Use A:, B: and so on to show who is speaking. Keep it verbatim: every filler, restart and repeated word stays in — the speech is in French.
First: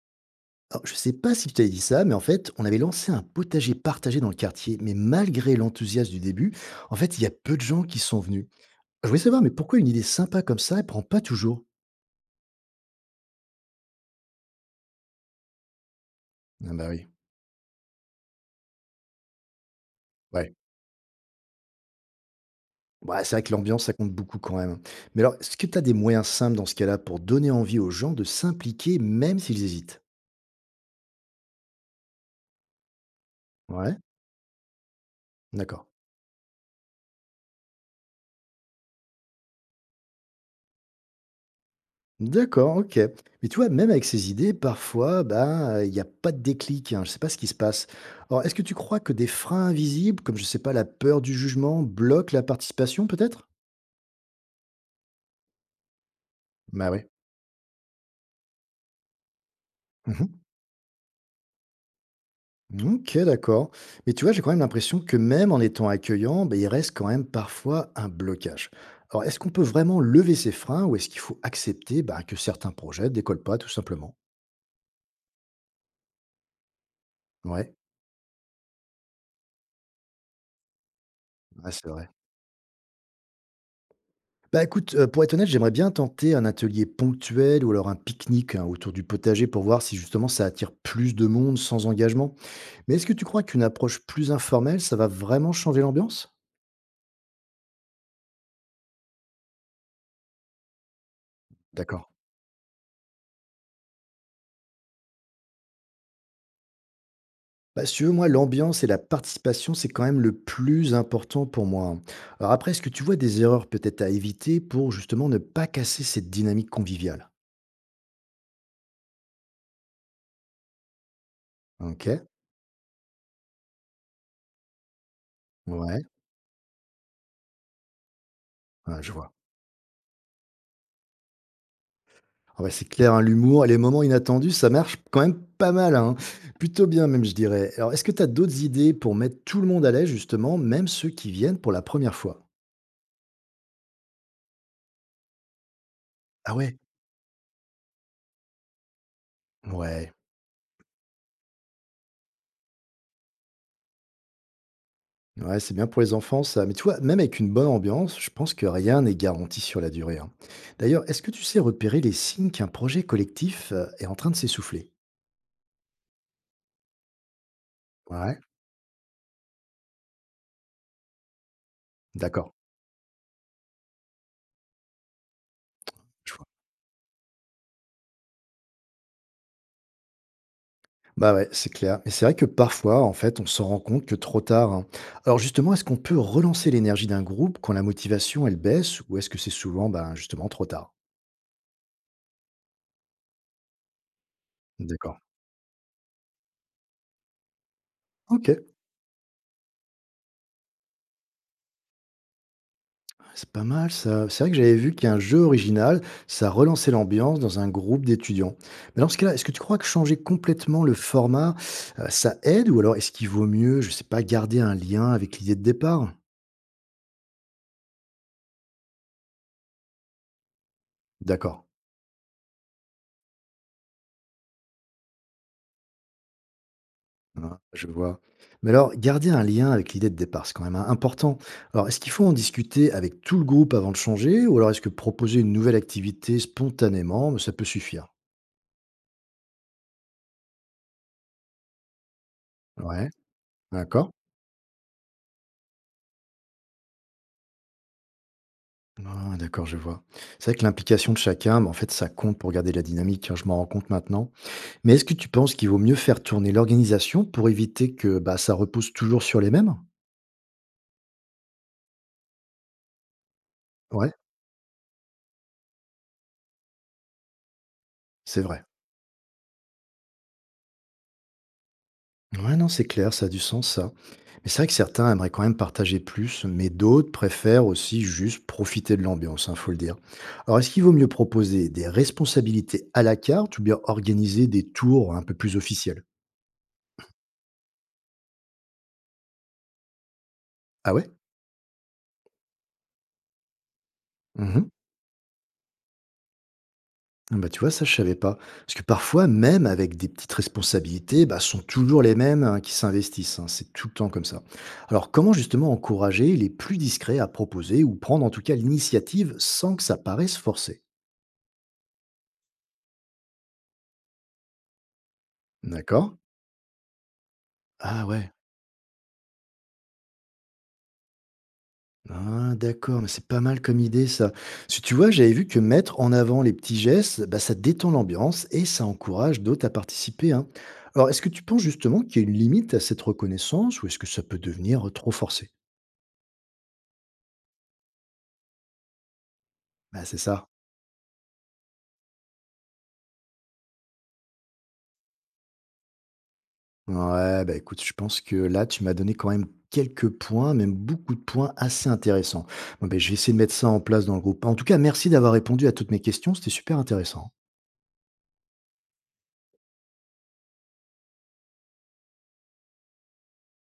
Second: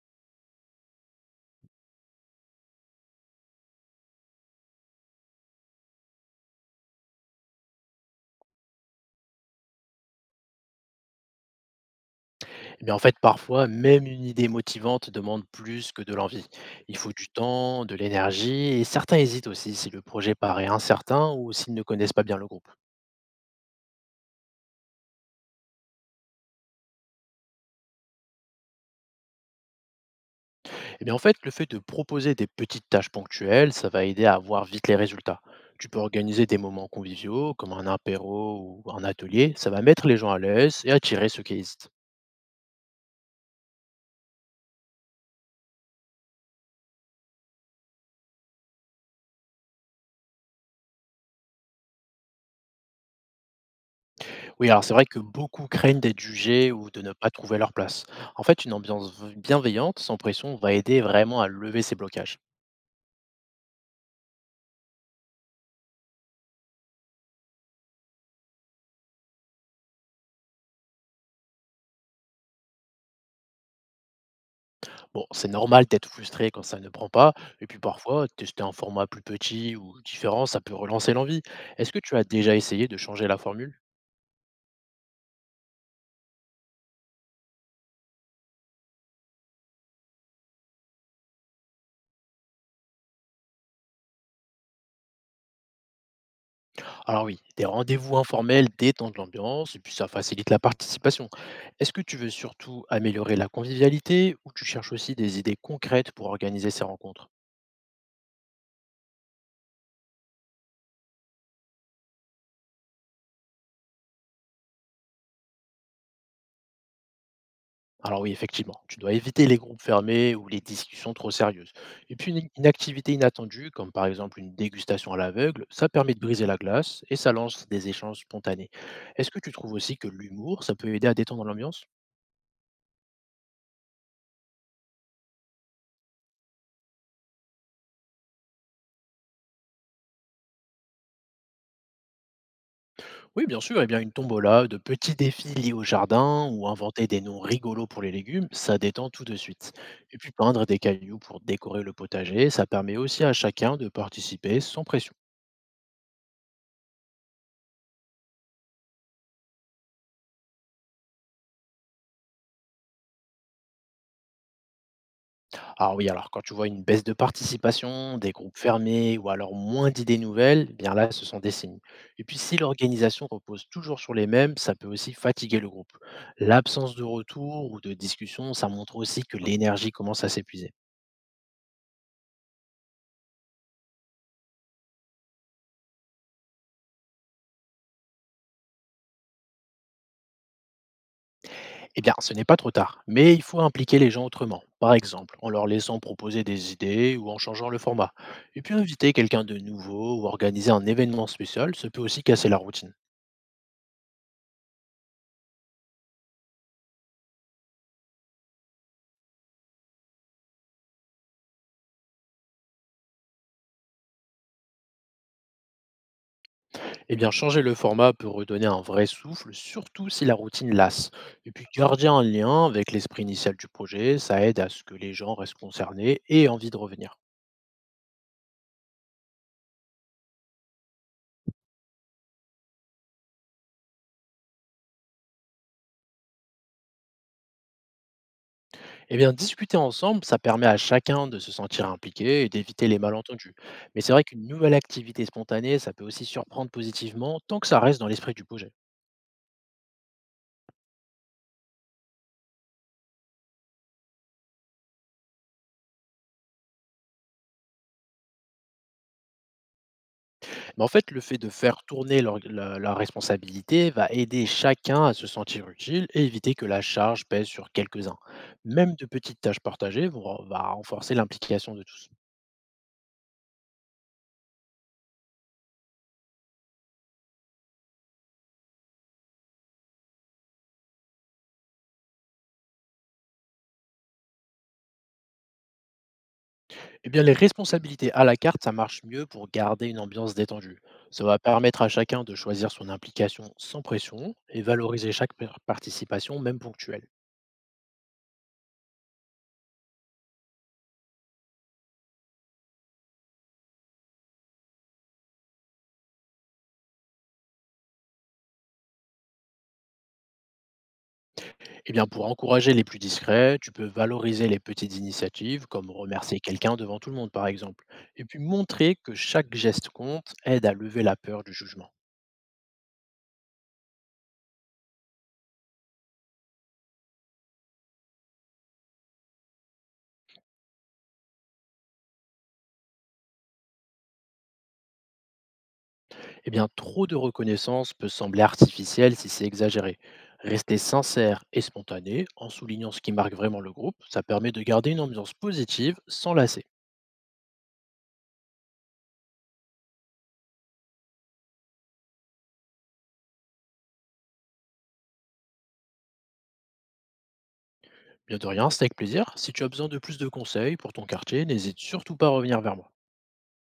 A: Alors, je sais pas si je t'avais dit ça, mais en fait, on avait lancé un potager partagé dans le quartier. Mais malgré l'enthousiasme du début, en fait, il y a peu de gens qui sont venus. Je voulais savoir, mais pourquoi une idée sympa comme ça, elle prend pas toujours?
B: Eh bien, en fait, parfois, même une idée motivante demande plus que de l'envie.
A: Ah bah
B: Il
A: oui,
B: faut du temps, de l'énergie, et certains hésitent aussi si le projet
A: ouais.
B: paraît incertain ou s'ils ne connaissent pas bien le groupe.
A: Ouais, c'est vrai que l'ambiance, ça compte beaucoup quand même. Mais alors, est-ce que tu as des moyens simples dans ce cas-là pour donner envie aux gens de s'impliquer même s'ils hésitent?
B: Eh bien, en fait, le fait de proposer des petites tâches ponctuelles, ça
A: Ouais,
B: va aider à voir vite les résultats.
A: d'accord.
B: Tu peux organiser des moments conviviaux, comme un apéro ou un atelier, ça va mettre les gens à l'aise et attirer ceux qui hésitent.
A: D'accord, OK. Mais tu vois, même avec ces idées, parfois, ben, il n'y a pas de déclic, hein, je ne sais pas ce qui se passe. Alors, est-ce que tu crois que des freins invisibles, comme je ne sais pas, la peur du jugement, bloquent la participation peut-être?
B: Oui, alors c'est vrai que beaucoup craignent d'être jugés
A: Bah
B: ou de
A: oui.
B: ne pas trouver leur place. En fait, une ambiance v- bienveillante, sans pression, va aider vraiment à lever ces blocages.
A: Ok, d'accord. Mais tu vois, j'ai quand même l'impression que même en étant accueillant, ben, il reste quand même parfois un blocage. Alors, est-ce qu'on peut vraiment lever ces freins ou est-ce qu'il faut accepter ben, que certains projets ne décollent pas, tout simplement?
B: Bon, c'est normal d'être frustré quand ça ne prend pas, et
A: Ouais,
B: puis parfois, tester un format plus petit ou différent, ça peut relancer l'envie.
A: ouais, c'est
B: Est-ce que
A: vrai.
B: tu as déjà essayé de changer la formule?
A: Bah écoute, heu, pour être honnête, j'aimerais bien tenter un atelier ponctuel ou alors un pique-nique, hein, autour du potager pour voir si justement ça attire plus de monde sans engagement. Mais est-ce que tu crois qu'une approche plus informelle, ça va vraiment changer l'ambiance?
B: Alors oui, des rendez-vous informels détendent l'ambiance, et puis ça facilite la participation. Est-ce que
A: D'accord.
B: tu veux surtout améliorer la convivialité, ou tu cherches aussi des idées concrètes pour organiser ces rencontres?
A: Bah, si tu veux, moi, l'ambiance et la participation, c'est quand même le plus important pour moi, hein. Alors après, est-ce que tu vois des erreurs peut-être à éviter pour justement ne pas casser cette dynamique conviviale?
B: Alors oui, effectivement, tu dois éviter les groupes fermés ou les discussions trop sérieuses. Et
A: OK,
B: puis une, une activité inattendue, comme par exemple une dégustation à l'aveugle, ça
A: ouais,
B: permet de briser la glace et ça lance des échanges spontanés.
A: ouais, je
B: Est-ce
A: vois.
B: que tu trouves aussi que l'humour, ça peut aider à détendre l'ambiance?
A: Ah ouais, c'est clair, hein, l'humour et les moments inattendus, ça marche quand même pas mal, hein. Plutôt bien même, je dirais. Alors, est-ce que tu as d'autres idées pour mettre tout le monde à l'aise, justement, même ceux qui viennent pour la première fois?
B: Oui, bien sûr, eh bien une tombola, de petits défis liés au jardin
A: Ah
B: ou
A: ouais?
B: inventer des noms rigolos pour les légumes, ça détend tout de suite.
A: Ouais,
B: Et puis peindre des cailloux pour décorer le potager, ça permet aussi à chacun de participer sans pression.
A: ouais, c'est bien pour les enfants, ça. Mais tu vois, même avec une bonne ambiance, je pense que rien n'est garanti sur la durée, hein. D'ailleurs, est-ce que tu sais repérer les signes qu'un projet collectif, euh, est en train de s'essouffler?
B: Ah oui, alors quand tu vois une baisse de participation, des
A: Ouais,
B: groupes fermés ou alors moins d'idées nouvelles, eh bien là, ce sont des signes. Et puis
A: d'accord.
B: si l'organisation repose toujours sur les mêmes, ça peut aussi fatiguer le groupe. L'absence de retour ou de discussion, ça montre aussi que l'énergie commence à s'épuiser.
A: Bah ouais, c'est clair. Et c'est vrai que parfois, en fait, on s'en rend compte que trop tard. hein. Alors justement, est-ce qu'on peut relancer l'énergie d'un groupe quand la motivation, elle baisse, ou est-ce que c'est souvent, ben, justement, trop tard?
B: Eh bien, ce n'est pas trop tard, mais il faut impliquer les gens autrement. Par
A: D'accord.
B: exemple, en leur laissant proposer des idées ou en changeant le format.
A: Ok,
B: Et puis inviter quelqu'un de nouveau ou organiser un événement spécial, ça peut aussi casser la routine.
A: c'est pas mal ça. C'est vrai que j'avais vu qu'un jeu original, ça relançait l'ambiance dans un groupe d'étudiants. Mais dans ce cas-là, est-ce que tu crois que changer complètement le format, euh, ça aide, ou alors est-ce qu'il vaut mieux, je sais pas, garder un lien avec l'idée de départ?
B: Eh bien, changer le format peut redonner un vrai souffle, surtout si la routine lasse. Et
A: D'accord.
B: puis, garder un lien avec l'esprit initial du projet, ça aide à ce que les gens restent concernés et aient envie de revenir.
A: Ah, je vois. Mais alors, garder un lien avec l'idée de départ, c'est quand même hein, important. Alors, est-ce qu'il faut en discuter avec tout le groupe avant de changer, ou alors est-ce que proposer une nouvelle activité spontanément, bah, ça peut suffire?
B: Eh bien, discuter ensemble, ça permet à chacun de se sentir impliqué et d'éviter les
A: Ouais,
B: malentendus. Mais
A: d'accord.
B: c'est vrai qu'une nouvelle activité spontanée, ça peut aussi surprendre positivement tant que ça reste dans l'esprit du projet.
A: Ah, d'accord, je vois. C'est vrai que l'implication de chacun, bah, en fait, ça compte pour garder la dynamique, hein, je m'en rends compte maintenant. Mais est-ce que tu penses qu'il vaut mieux faire tourner l'organisation pour éviter que bah, ça repose toujours sur les mêmes?
B: Mais en fait, le fait de faire tourner leur la la responsabilité va
A: Ouais,
B: aider chacun à se sentir utile et éviter que la charge pèse sur quelques-uns.
A: c'est vrai.
B: Même de petites tâches partagées vont va renforcer l'implication de tous.
A: Ouais, non, c'est clair, ça a du sens, ça. Mais c'est vrai que certains aimeraient quand même partager plus, mais d'autres préfèrent aussi juste profiter de l'ambiance, il faut le dire. Alors, est-ce qu'il vaut mieux proposer des responsabilités à la carte ou bien organiser des tours un peu plus officiels?
B: Eh bien, les responsabilités à la carte, ça marche mieux pour garder une ambiance détendue.
A: Ah ouais?
B: Ça va permettre à chacun de choisir son implication sans pression et
A: Mhm.
B: valoriser chaque participation, même ponctuelle.
A: Ah bah, tu vois, ça, je savais pas. Parce que parfois, même avec des petites responsabilités, bah, sont toujours les mêmes hein, qui s'investissent. hein. C'est tout le temps comme ça. Alors, comment justement encourager les plus discrets à proposer ou prendre en tout cas l'initiative sans que ça paraisse forcé?
B: Eh bien, pour encourager les plus discrets, tu peux valoriser les petites initiatives, comme
A: D'accord?
B: remercier quelqu'un devant tout le monde, par exemple.
A: Ah
B: Et
A: ouais.
B: puis montrer que chaque geste compte aide à lever la peur du jugement.
A: Ah d'accord, mais c'est pas mal comme idée ça. Si tu vois, j'avais vu que mettre en avant les petits gestes, bah, ça détend l'ambiance et ça encourage d'autres à participer, hein. Alors, est-ce que tu penses justement qu'il y a une limite à cette reconnaissance ou est-ce que ça peut devenir trop forcé?
B: Eh bien, trop de reconnaissance peut sembler artificielle si c'est exagéré.
A: Bah, c'est ça.
B: Rester sincère et spontané, en soulignant ce qui marque vraiment le groupe, ça permet de garder une ambiance positive sans lasser.
A: Ouais, bah écoute, je pense que là, tu m'as donné quand même quelques points, même beaucoup de points assez intéressants. Bon, ben, je vais essayer de mettre ça en place dans le groupe. En tout cas, merci d'avoir répondu à toutes mes questions, c'était super intéressant.
B: Bien de rien, c'est avec plaisir. Si tu as besoin de plus de conseils pour ton quartier, n'hésite surtout pas à revenir vers moi.